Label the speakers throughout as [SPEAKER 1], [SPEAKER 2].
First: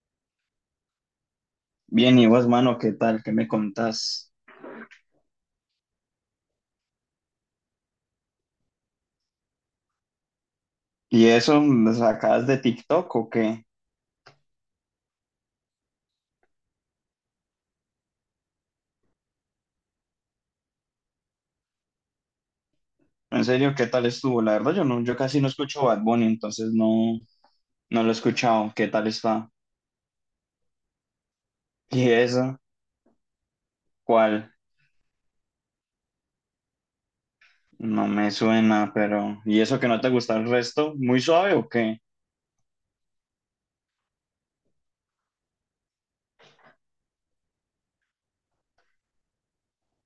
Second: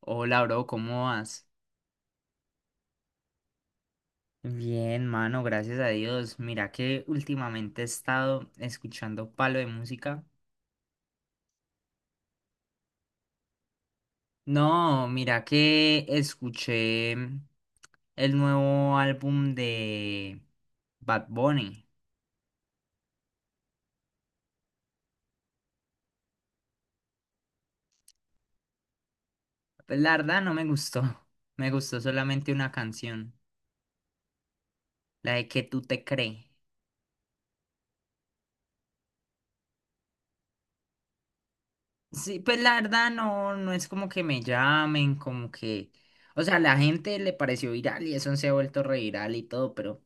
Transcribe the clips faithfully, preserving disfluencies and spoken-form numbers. [SPEAKER 1] Hola, bro, ¿cómo vas?
[SPEAKER 2] Bien, y vos, mano, ¿qué tal? ¿Qué me contás?
[SPEAKER 1] Bien, mano, gracias a Dios. Mira que últimamente he estado escuchando palo de música.
[SPEAKER 2] ¿Y eso lo sacás de TikTok o qué?
[SPEAKER 1] No, mira que escuché mm, el nuevo álbum de Bad Bunny.
[SPEAKER 2] En serio, ¿qué tal estuvo? La verdad, yo no, yo casi no escucho Bad Bunny, entonces no, no lo he escuchado. ¿Qué tal está?
[SPEAKER 1] Pues la verdad no me gustó. Me gustó
[SPEAKER 2] ¿Y
[SPEAKER 1] solamente
[SPEAKER 2] eso?
[SPEAKER 1] una canción,
[SPEAKER 2] ¿Cuál?
[SPEAKER 1] la de que tú te crees.
[SPEAKER 2] No me suena, pero. ¿Y eso que no te gusta el resto? ¿Muy suave o qué?
[SPEAKER 1] Sí, pues la verdad no, no es como que me llamen, como que. O sea, la gente le pareció viral y eso se ha vuelto reviral y todo, pero.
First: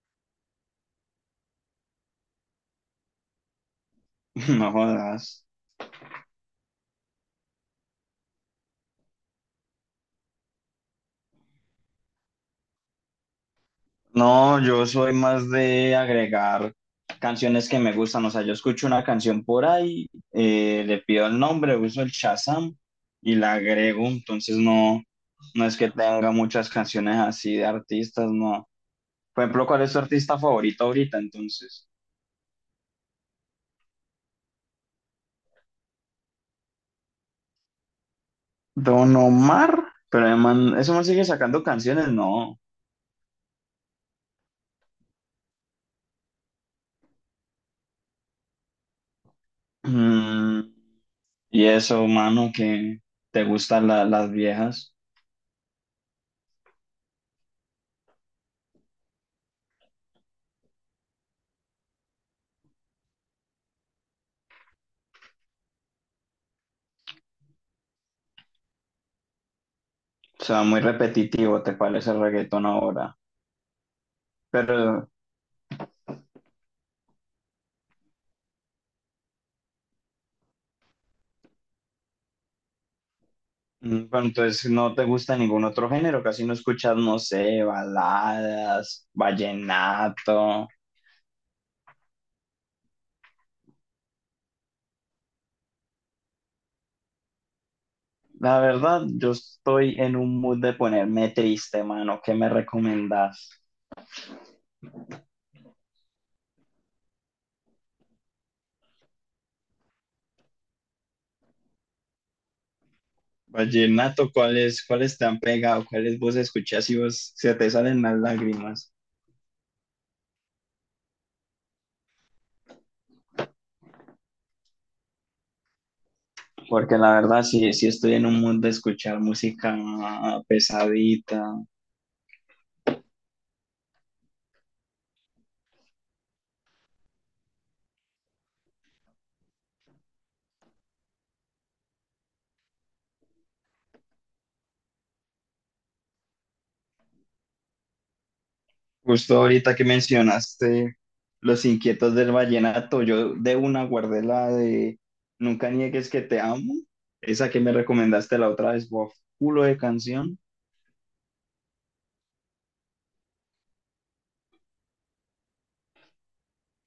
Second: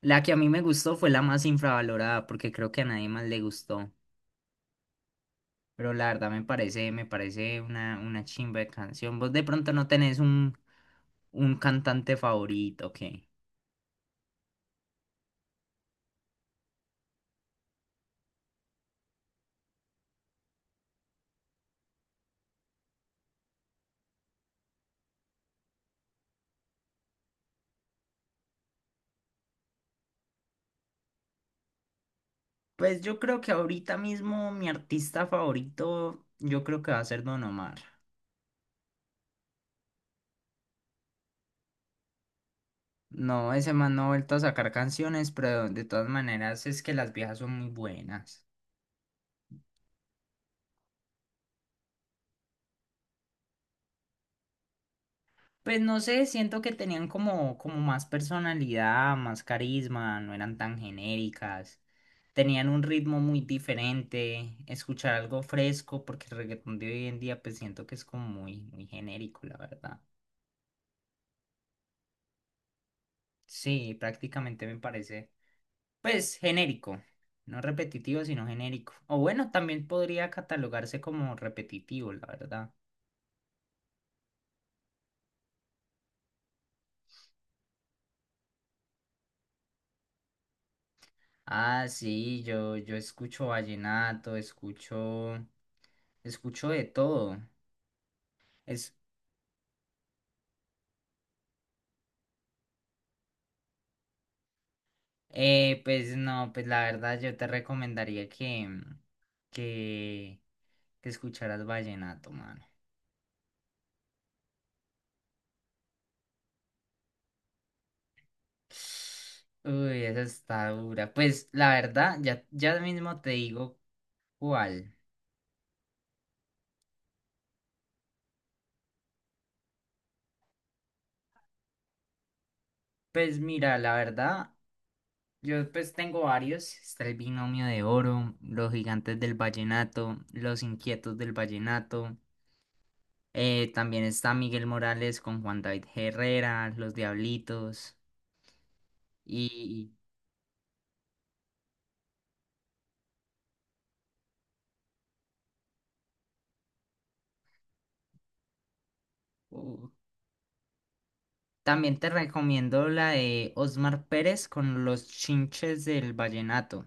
[SPEAKER 1] La que a mí me gustó fue la más infravalorada, porque creo que a nadie más le gustó.
[SPEAKER 2] No jodas.
[SPEAKER 1] Pero la verdad me parece, me parece una, una chimba de canción. Vos de pronto no tenés un, un cantante favorito, ¿qué?
[SPEAKER 2] No, yo soy más de agregar canciones que me gustan. O sea, yo escucho una canción por ahí, eh, le pido el nombre, uso el Shazam y la agrego. Entonces no, no es que tenga muchas canciones así de artistas, no. Por ejemplo, ¿cuál es tu artista favorito ahorita entonces?
[SPEAKER 1] Pues yo creo que ahorita mismo mi artista favorito, yo creo que va a ser Don Omar.
[SPEAKER 2] Don Omar, pero el man, ¿eso man sigue sacando canciones? No.
[SPEAKER 1] No, ese man no ha vuelto a sacar canciones, pero de todas maneras es que las viejas son muy buenas.
[SPEAKER 2] Mm, y eso, mano, que te gustan la- las viejas.
[SPEAKER 1] Pues no sé, siento que tenían como, como más personalidad, más carisma, no eran tan genéricas. Tenían un ritmo muy diferente, escuchar algo fresco, porque el reggaetón de hoy en día pues siento que es como muy, muy genérico, la verdad.
[SPEAKER 2] O sea, muy repetitivo, ¿te parece el reggaetón ahora?
[SPEAKER 1] Sí, prácticamente me
[SPEAKER 2] Pero,
[SPEAKER 1] parece, pues genérico, no repetitivo, sino genérico. O bueno, también podría catalogarse como repetitivo, la verdad.
[SPEAKER 2] mm, pero entonces no te gusta ningún otro género, casi no escuchas, no sé, baladas, vallenato.
[SPEAKER 1] Ah, sí, yo, yo escucho vallenato, escucho, escucho de todo.
[SPEAKER 2] La
[SPEAKER 1] Es,
[SPEAKER 2] verdad, yo estoy en un mood de ponerme triste, mano. ¿Qué me recomendás?
[SPEAKER 1] eh, pues no, pues la verdad yo te recomendaría que, que que escucharas vallenato, mano.
[SPEAKER 2] Vallenato, ¿cuáles, cuáles te han pegado? ¿Cuáles vos escuchás y vos se te salen las lágrimas?
[SPEAKER 1] Uy, esa está dura. Pues la verdad, ya, ya mismo te digo cuál.
[SPEAKER 2] Porque la verdad, sí, sí estoy en un mood de escuchar música ah, pesadita.
[SPEAKER 1] Pues mira, la verdad, yo pues tengo varios. Está el Binomio de Oro, Los Gigantes del Vallenato, Los Inquietos del Vallenato. Eh, también está Miguel Morales con Juan David Herrera, Los Diablitos.
[SPEAKER 2] Justo ahorita que
[SPEAKER 1] Y
[SPEAKER 2] mencionaste Los Inquietos del Vallenato, yo de una guardé la de Nunca niegues que te amo, esa que me recomendaste la otra vez, bof, culo de
[SPEAKER 1] uh,
[SPEAKER 2] canción.
[SPEAKER 1] también te recomiendo la de Osmar Pérez con Los Chinches del Vallenato.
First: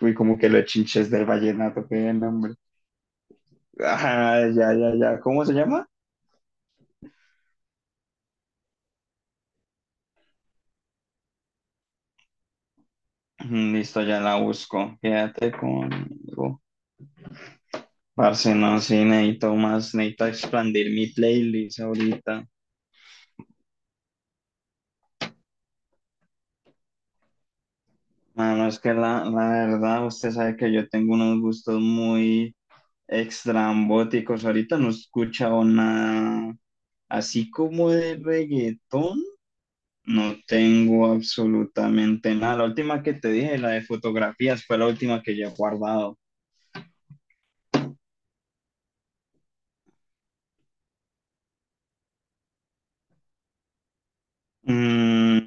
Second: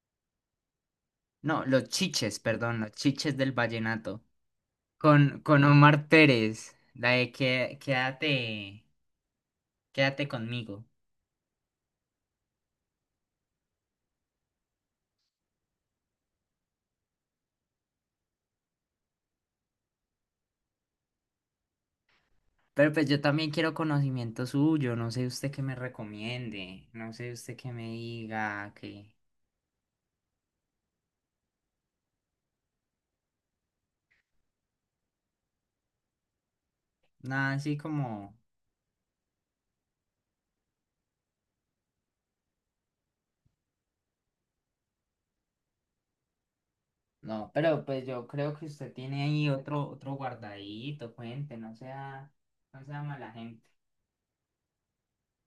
[SPEAKER 2] Fui como que los chinches del
[SPEAKER 1] No,
[SPEAKER 2] vallenato,
[SPEAKER 1] los
[SPEAKER 2] qué
[SPEAKER 1] chiches,
[SPEAKER 2] nombre.
[SPEAKER 1] perdón, los chiches del vallenato.
[SPEAKER 2] Ah, ya, ya, ya.
[SPEAKER 1] Con,
[SPEAKER 2] ¿Cómo se
[SPEAKER 1] con
[SPEAKER 2] llama?
[SPEAKER 1] Omar Pérez, la de que, quédate, quédate conmigo.
[SPEAKER 2] Mm, listo, ya la busco. Quédate conmigo. Parce, no, sí, necesito más, necesito expandir mi playlist ahorita.
[SPEAKER 1] Pero pues yo también quiero conocimiento suyo, no sé usted qué me recomiende, no sé usted qué me
[SPEAKER 2] Mano,
[SPEAKER 1] diga,
[SPEAKER 2] es que
[SPEAKER 1] que
[SPEAKER 2] la, la verdad, usted sabe que yo tengo unos gustos muy extrambóticos. Ahorita no he escuchado nada así
[SPEAKER 1] nada así
[SPEAKER 2] como de
[SPEAKER 1] como,
[SPEAKER 2] reggaetón. No tengo absolutamente nada. La última que te dije, la de fotografías, fue la última que yo he guardado.
[SPEAKER 1] no, pero pues yo creo que usted tiene ahí otro, otro guardadito, cuente, no sea, no sea mala gente.
[SPEAKER 2] Mm,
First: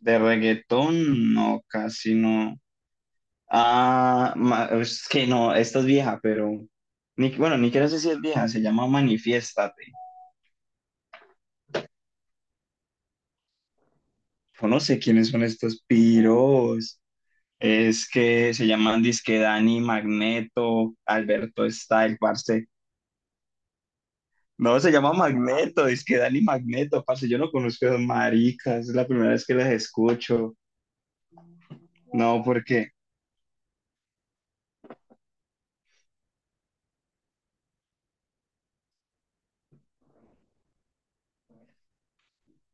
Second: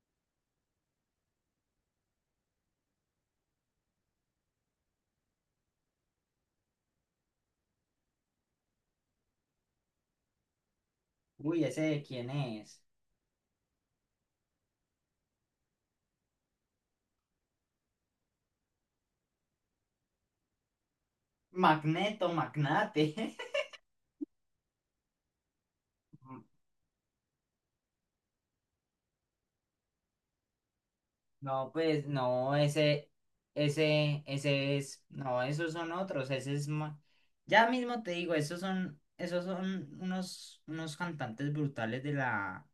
[SPEAKER 2] de reggaetón, no, casi no. Ah, ma- es que no, esta es vieja, pero ni, bueno, ni quiero decir si es vieja, se llama Manifiéstate.
[SPEAKER 1] Uy, ¿ese de quién es?
[SPEAKER 2] Yo no sé quiénes son estos piros. Es que se llaman disque Dani Magneto, Alberto Style,
[SPEAKER 1] Magneto,
[SPEAKER 2] parce.
[SPEAKER 1] magnate.
[SPEAKER 2] No, se llama Magneto, disque Dani Magneto, parce. Yo no conozco a esos maricas, es la primera vez que las escucho.
[SPEAKER 1] No, pues
[SPEAKER 2] No,
[SPEAKER 1] no,
[SPEAKER 2] porque.
[SPEAKER 1] ese, ese, ese es, no, esos son otros, ese es ma- ya mismo te digo, esos son, esos son unos, unos cantantes brutales de la,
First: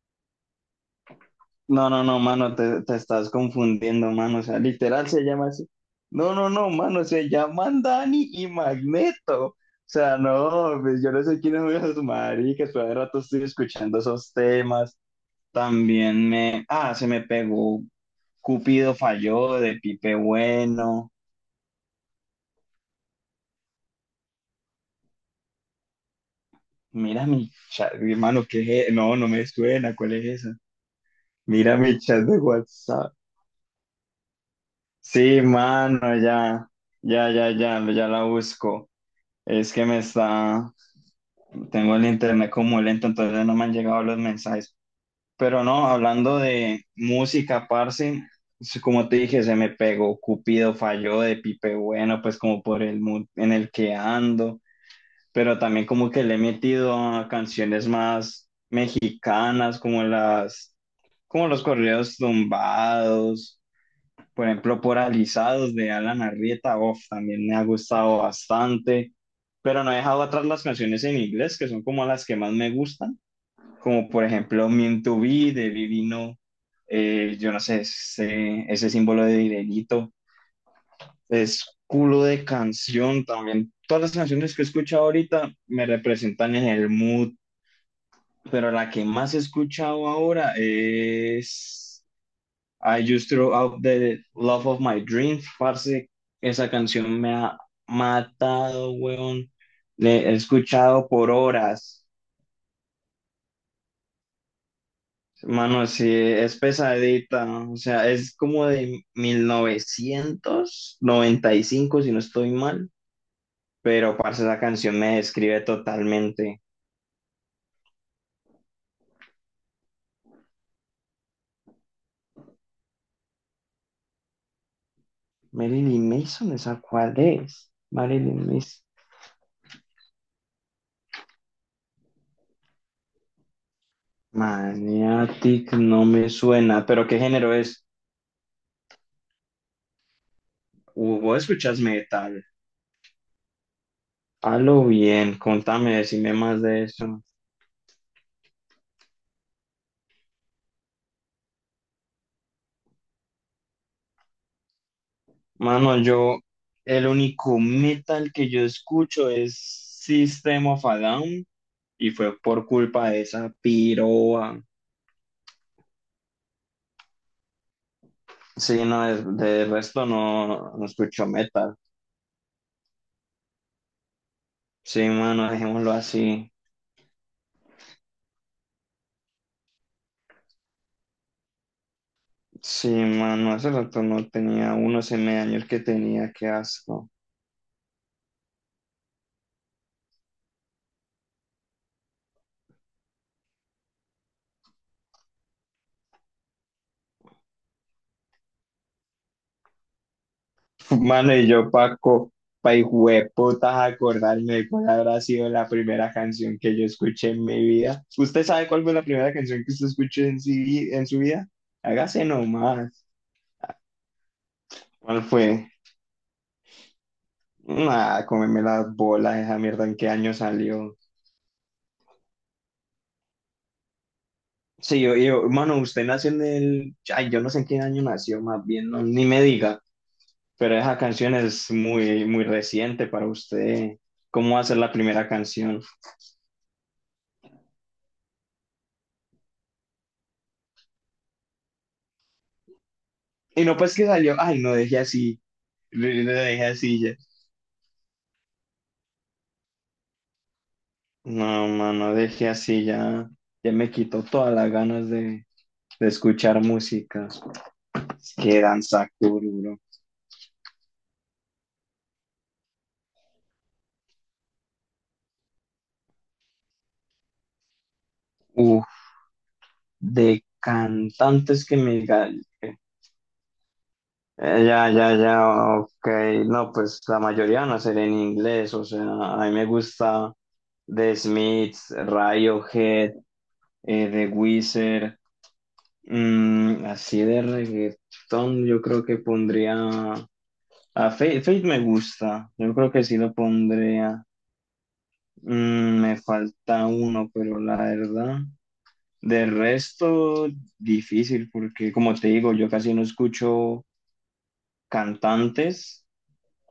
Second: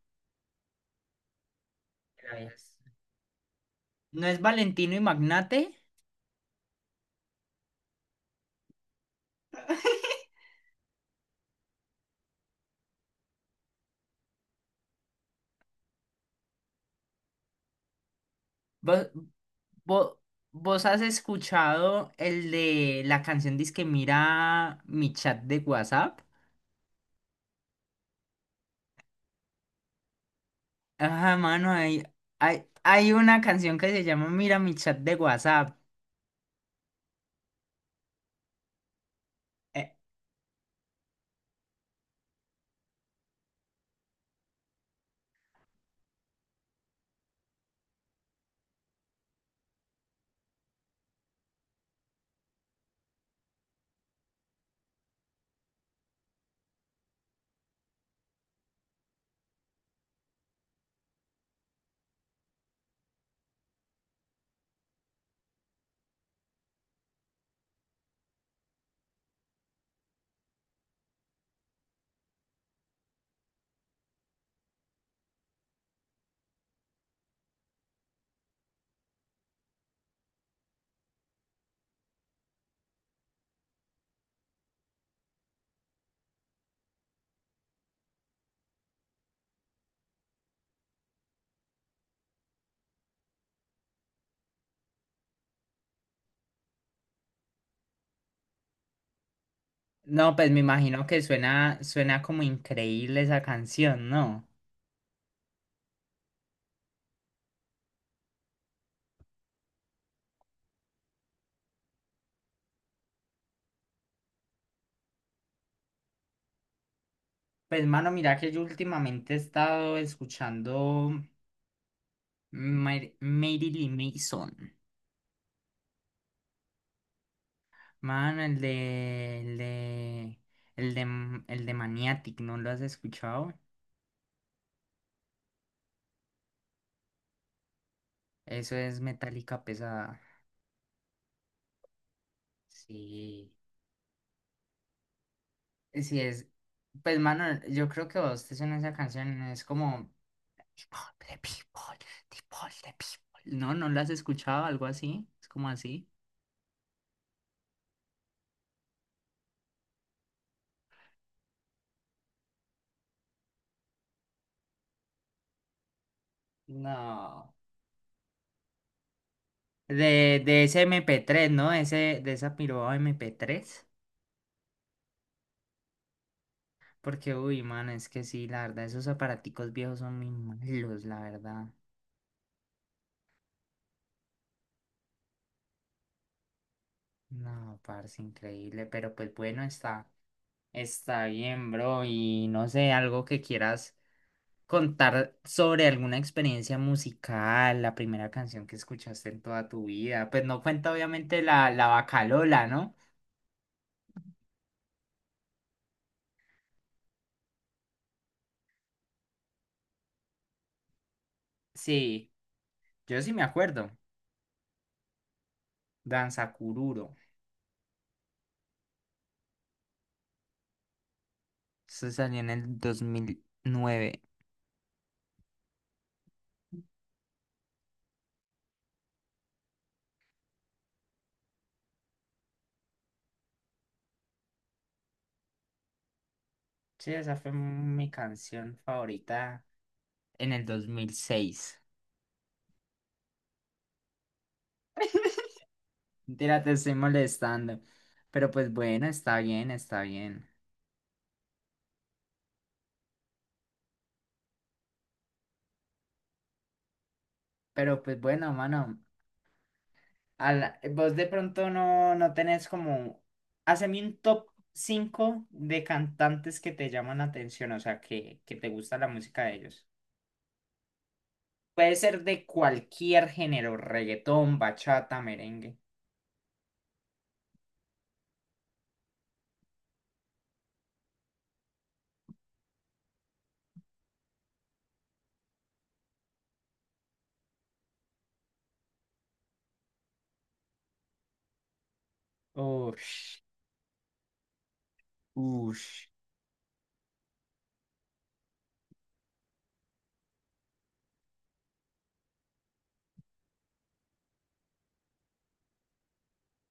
[SPEAKER 2] No, no, no,
[SPEAKER 1] de la vieja
[SPEAKER 2] mano,
[SPEAKER 1] es-
[SPEAKER 2] te, te estás confundiendo,
[SPEAKER 1] ¿No
[SPEAKER 2] mano.
[SPEAKER 1] es
[SPEAKER 2] O sea,
[SPEAKER 1] Valentino y
[SPEAKER 2] literal se llama así.
[SPEAKER 1] Magnate?
[SPEAKER 2] No, no, no, mano, se llaman Dani y Magneto. O sea, no, pues yo no sé quiénes son esos maricas, pero de rato estoy escuchando esos temas. También me, ah, se me pegó Cupido
[SPEAKER 1] ¿Vos,
[SPEAKER 2] falló de Pipe
[SPEAKER 1] vos, vos has
[SPEAKER 2] Bueno.
[SPEAKER 1] escuchado el de la canción Disque mira mi chat de WhatsApp?
[SPEAKER 2] Mira mi chat, mi hermano, ¿qué es? e- No, no me suena, ¿cuál es esa?
[SPEAKER 1] Ajá, mano,
[SPEAKER 2] Mira mi
[SPEAKER 1] hay,
[SPEAKER 2] chat de
[SPEAKER 1] hay, hay
[SPEAKER 2] WhatsApp.
[SPEAKER 1] una canción que se llama Mira mi chat de
[SPEAKER 2] Sí,
[SPEAKER 1] WhatsApp.
[SPEAKER 2] mano, ya, ya, ya, ya, ya la busco. Es que
[SPEAKER 1] Eh,
[SPEAKER 2] me está, tengo el internet como lento, entonces no me han llegado los mensajes. Pero no, hablando de música, parce, sí, como te dije, se me pegó Cupido falló de Pipe Bueno, pues como por el mood en el que ando. Pero también como que le he metido a canciones más quicanas, como las, como los corridos tumbados, por ejemplo, poralizados de Alan Arrieta, uf, también me ha gustado bastante, pero no he dejado atrás las canciones en inglés, que son como las que más me gustan, como por ejemplo Mean to Be de Vivino, eh, yo no sé, ese, ese símbolo de dinerito es culo de canción también. Todas las canciones que he escuchado ahorita me representan en el mood, pero la que más he escuchado ahora es I Just Threw Out the Love of My Dreams, parce. Esa canción me ha matado, weón. Le he
[SPEAKER 1] No, pues me imagino
[SPEAKER 2] escuchado
[SPEAKER 1] que
[SPEAKER 2] por
[SPEAKER 1] suena,
[SPEAKER 2] horas.
[SPEAKER 1] suena como increíble esa canción, ¿no?
[SPEAKER 2] Mano, sí, es pesadita. O sea, es como de mil novecientos noventa y cinco, si no estoy mal. Pero, parce, esa canción me describe totalmente.
[SPEAKER 1] Pues mano, mira que yo últimamente he estado escuchando Mar- Marilyn Mason.
[SPEAKER 2] Marilyn Mason, ¿esa cuál es?
[SPEAKER 1] Mano,
[SPEAKER 2] Marilyn
[SPEAKER 1] el
[SPEAKER 2] Mason.
[SPEAKER 1] de, el de, el de, el de Maniatic, ¿no lo has escuchado?
[SPEAKER 2] Maniatic no me suena, pero ¿qué género es?
[SPEAKER 1] Eso es metálica pesada.
[SPEAKER 2] Uh, ¿Vos escuchas metal?
[SPEAKER 1] Sí,
[SPEAKER 2] Halo bien, contame,
[SPEAKER 1] sí
[SPEAKER 2] decime
[SPEAKER 1] es.
[SPEAKER 2] más de
[SPEAKER 1] Pues
[SPEAKER 2] eso.
[SPEAKER 1] mano, yo creo que vos te suena esa canción, es como People, the people, the people, the people. No, ¿no la has escuchado? Algo así, es como
[SPEAKER 2] Mano,
[SPEAKER 1] así.
[SPEAKER 2] yo, el único metal que yo escucho es System of a Down y fue por culpa de esa piroa.
[SPEAKER 1] No.
[SPEAKER 2] Sí, no, de, de resto
[SPEAKER 1] De, de
[SPEAKER 2] no,
[SPEAKER 1] ese
[SPEAKER 2] no
[SPEAKER 1] mp
[SPEAKER 2] escucho
[SPEAKER 1] tres, ¿no?
[SPEAKER 2] metal.
[SPEAKER 1] Ese, de esa piroba mp tres.
[SPEAKER 2] Sí, mano, dejémoslo así.
[SPEAKER 1] Porque, uy, mano, es que sí, la verdad, esos aparaticos viejos son muy malos, la verdad.
[SPEAKER 2] Sí, mano, hace rato no tenía unos M años que tenía, qué asco.
[SPEAKER 1] No, parce, increíble. Pero pues bueno, está, está bien, bro. Y no sé, algo que quieras contar sobre alguna experiencia musical, la primera canción que escuchaste en toda tu vida. Pues no cuenta,
[SPEAKER 2] Mano,
[SPEAKER 1] obviamente,
[SPEAKER 2] y yo,
[SPEAKER 1] la, la
[SPEAKER 2] Paco,
[SPEAKER 1] Bacalola,
[SPEAKER 2] pa'
[SPEAKER 1] ¿no?
[SPEAKER 2] hijo de putas, acordarme de cuál habrá sido la primera canción que yo escuché en mi vida. ¿Usted sabe cuál fue la primera canción que usted escuchó en, su vi- en su vida? Hágase
[SPEAKER 1] Sí,
[SPEAKER 2] nomás.
[SPEAKER 1] yo sí me acuerdo.
[SPEAKER 2] ¿Cuál fue?
[SPEAKER 1] Danza Cururo.
[SPEAKER 2] Nada, cómeme las bolas, esa mierda, ¿en qué año salió?
[SPEAKER 1] Eso salió en el dos mil nueve.
[SPEAKER 2] Sí, yo, yo, mano, usted nació en el. Ay, yo no sé en qué año nació, más bien, no, ni me diga. Pero esa canción es muy, muy reciente para usted. ¿Cómo va a ser la primera canción?
[SPEAKER 1] Sí, esa fue mi canción favorita en el dos mil seis.
[SPEAKER 2] Y no, pues que salió. Ay, no dejé así. No
[SPEAKER 1] Mentira,
[SPEAKER 2] dejé
[SPEAKER 1] te estoy
[SPEAKER 2] así ya.
[SPEAKER 1] molestando. Pero pues bueno, está bien, está bien.
[SPEAKER 2] No, mano, dejé así ya. Ya me quitó todas las ganas de, de escuchar música.
[SPEAKER 1] Pero pues
[SPEAKER 2] Es
[SPEAKER 1] bueno,
[SPEAKER 2] que
[SPEAKER 1] mano,
[SPEAKER 2] danza duro.
[SPEAKER 1] a la- vos de pronto no, no tenés como. Haceme un top cinco de cantantes que te llaman la atención, o sea, que, que te
[SPEAKER 2] Uf,
[SPEAKER 1] gusta la música de ellos.
[SPEAKER 2] de cantantes que me
[SPEAKER 1] Puede ser
[SPEAKER 2] digan.
[SPEAKER 1] de
[SPEAKER 2] eh,
[SPEAKER 1] cualquier género, reggaetón,
[SPEAKER 2] Ya, ya,
[SPEAKER 1] bachata, merengue.
[SPEAKER 2] ya, ok. No, pues la mayoría no será en inglés. O sea, a mí me gusta The Smiths, Radiohead. eh, de Weezer, mm, así de reggaetón, yo creo que pondría a Faith, Faith me gusta, yo creo que sí lo
[SPEAKER 1] Ush,
[SPEAKER 2] pondría. Mm,
[SPEAKER 1] ush.
[SPEAKER 2] me falta uno, pero la verdad, de resto, difícil, porque como te digo, yo casi no escucho cantantes,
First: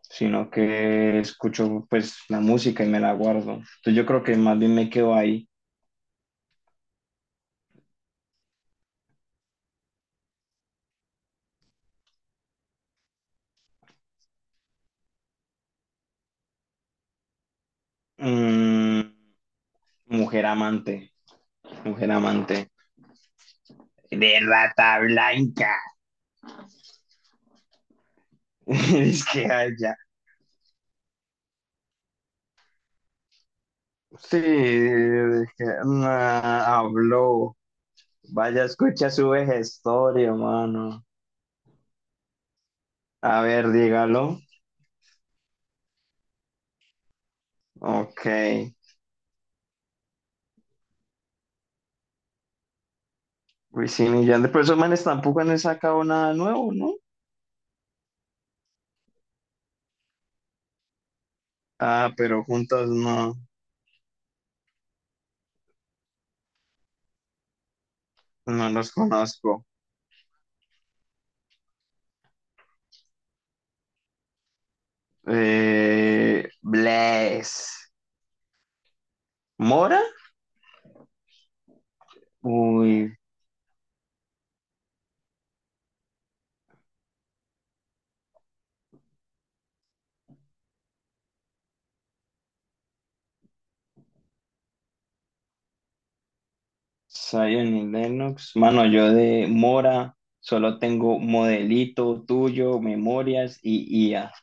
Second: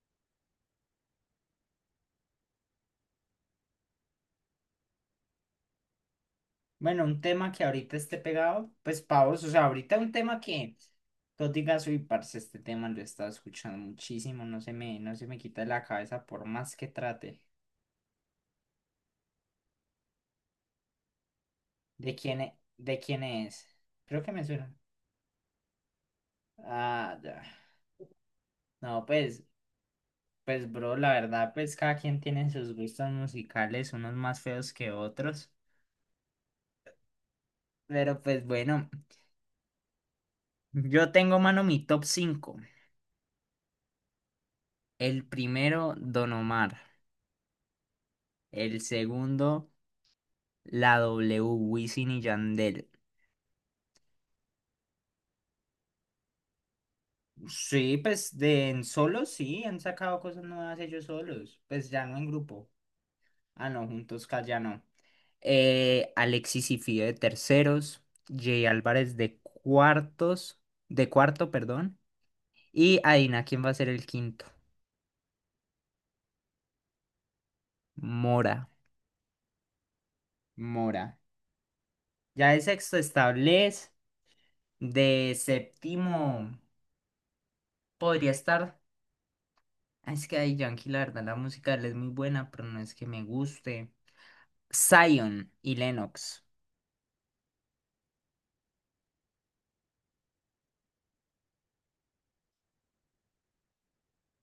[SPEAKER 2] sino que escucho pues la música y me la guardo, entonces yo creo que más bien me quedo ahí.
[SPEAKER 1] Bueno, un tema que ahorita esté pegado, pues pavos, o sea, ahorita un tema que tú digas, uy, parce, este tema lo he estado escuchando muchísimo, no se me, no se me quita de la cabeza por más que trate.
[SPEAKER 2] Mm, Mujer amante, mujer
[SPEAKER 1] ¿De quién es?
[SPEAKER 2] amante.
[SPEAKER 1] ¿De quién es? Creo que
[SPEAKER 2] De
[SPEAKER 1] me suena.
[SPEAKER 2] Rata Blanca.
[SPEAKER 1] Ah, ya. No,
[SPEAKER 2] Es
[SPEAKER 1] pues,
[SPEAKER 2] que allá.
[SPEAKER 1] pues, bro, la verdad, pues cada quien tiene sus gustos musicales, unos
[SPEAKER 2] Sí,
[SPEAKER 1] más feos que
[SPEAKER 2] es
[SPEAKER 1] otros.
[SPEAKER 2] que, nah, habló.
[SPEAKER 1] Pero pues
[SPEAKER 2] Vaya,
[SPEAKER 1] bueno,
[SPEAKER 2] escucha su vejestorio, mano.
[SPEAKER 1] yo tengo, mano, mi top cinco.
[SPEAKER 2] A ver, dígalo.
[SPEAKER 1] El primero, Don Omar.
[SPEAKER 2] Ok.
[SPEAKER 1] El segundo. La W, Wisin y Yandel.
[SPEAKER 2] Uy, sí, millón de personas tampoco han sacado nada nuevo, ¿no?
[SPEAKER 1] Sí, pues de en solo sí, han sacado cosas nuevas ellos solos. Pues ya
[SPEAKER 2] Ah,
[SPEAKER 1] no en
[SPEAKER 2] pero
[SPEAKER 1] grupo.
[SPEAKER 2] juntos no,
[SPEAKER 1] Ah, no, juntos ca- ya no. Eh, Alexis y Fido de terceros. Jay
[SPEAKER 2] no los
[SPEAKER 1] Álvarez de
[SPEAKER 2] conozco.
[SPEAKER 1] cuartos. De cuarto, perdón. Y adivina quién va a ser el quinto.
[SPEAKER 2] Eh, Bless.
[SPEAKER 1] Mora.
[SPEAKER 2] ¿Mora?
[SPEAKER 1] Mora. Ya de sexto
[SPEAKER 2] Uy,
[SPEAKER 1] está Bless. De séptimo podría estar. ah, Es que ahí Yankee, la verdad, la música de él es muy buena, pero no es que me guste. Zion y Lennox.
[SPEAKER 2] Zion y Lennox. Mano, yo de Mora solo tengo modelito tuyo, memorias y I A.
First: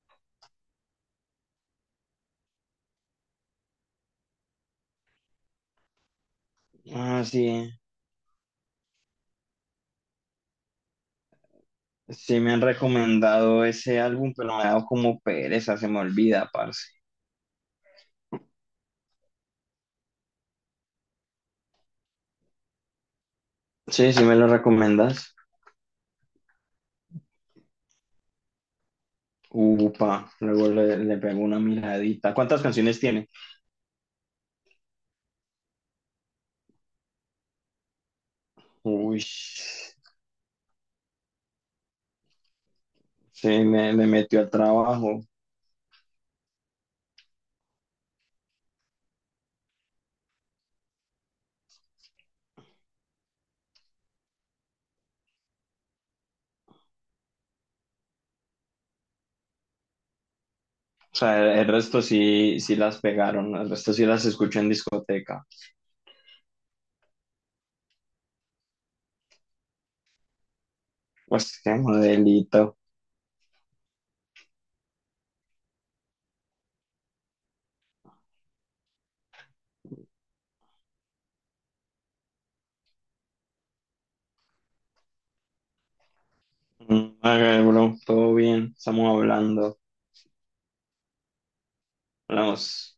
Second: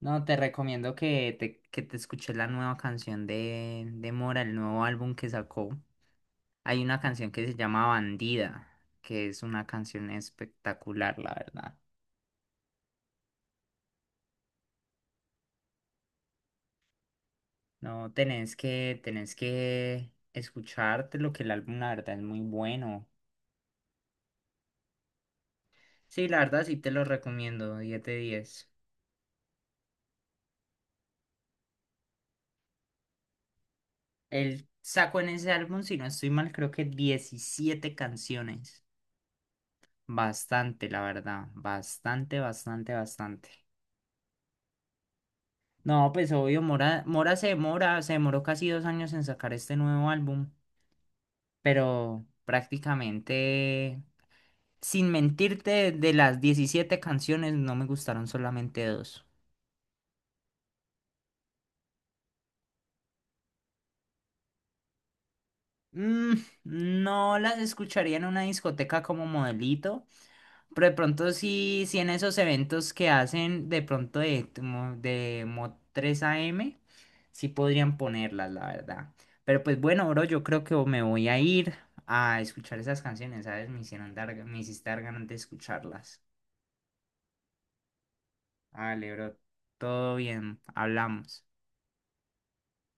[SPEAKER 1] No, te recomiendo que te, que te escuches la nueva canción de, de Mora, el nuevo álbum que sacó. Hay una
[SPEAKER 2] Ah,
[SPEAKER 1] canción
[SPEAKER 2] sí,
[SPEAKER 1] que se llama Bandida, que es una canción espectacular, la verdad.
[SPEAKER 2] sí me han recomendado ese álbum, pero me ha dado como pereza, se me olvida, parce.
[SPEAKER 1] No, tenés que, tenés que escucharte lo que el álbum, la verdad, es muy bueno.
[SPEAKER 2] Sí, sí me lo recomendas.
[SPEAKER 1] Sí, la verdad, sí te lo recomiendo, diez de diez.
[SPEAKER 2] Upa, luego le, le pego una miradita. ¿Cuántas canciones tiene?
[SPEAKER 1] Él sacó en ese álbum, si no estoy mal, creo que diecisiete canciones.
[SPEAKER 2] Uy, sí,
[SPEAKER 1] Bastante, la verdad. Bastante, bastante, bastante.
[SPEAKER 2] me, me metió al trabajo.
[SPEAKER 1] No, pues obvio, Mora, Mora se demora, se demoró casi dos años en sacar este nuevo álbum, pero prácticamente, sin mentirte, de las diecisiete canciones no me gustaron solamente dos.
[SPEAKER 2] O sea, el, el resto sí, sí las pegaron, el resto sí las escucho en discoteca.
[SPEAKER 1] Mm, no las escucharía en una discoteca como modelito. Pero de pronto
[SPEAKER 2] Pues qué
[SPEAKER 1] sí, sí en esos
[SPEAKER 2] modelito.
[SPEAKER 1] eventos que hacen de pronto de, mo- de Mod tres A M, sí podrían ponerlas, la verdad. Pero pues bueno, bro, yo creo que me voy a ir a escuchar esas canciones, ¿sabes? Me hicieron dar, me hiciste dar ganas de escucharlas.
[SPEAKER 2] Mm, ok, bro, todo bien, estamos
[SPEAKER 1] Vale, bro,
[SPEAKER 2] hablando.
[SPEAKER 1] todo bien, hablamos.
[SPEAKER 2] Hablamos.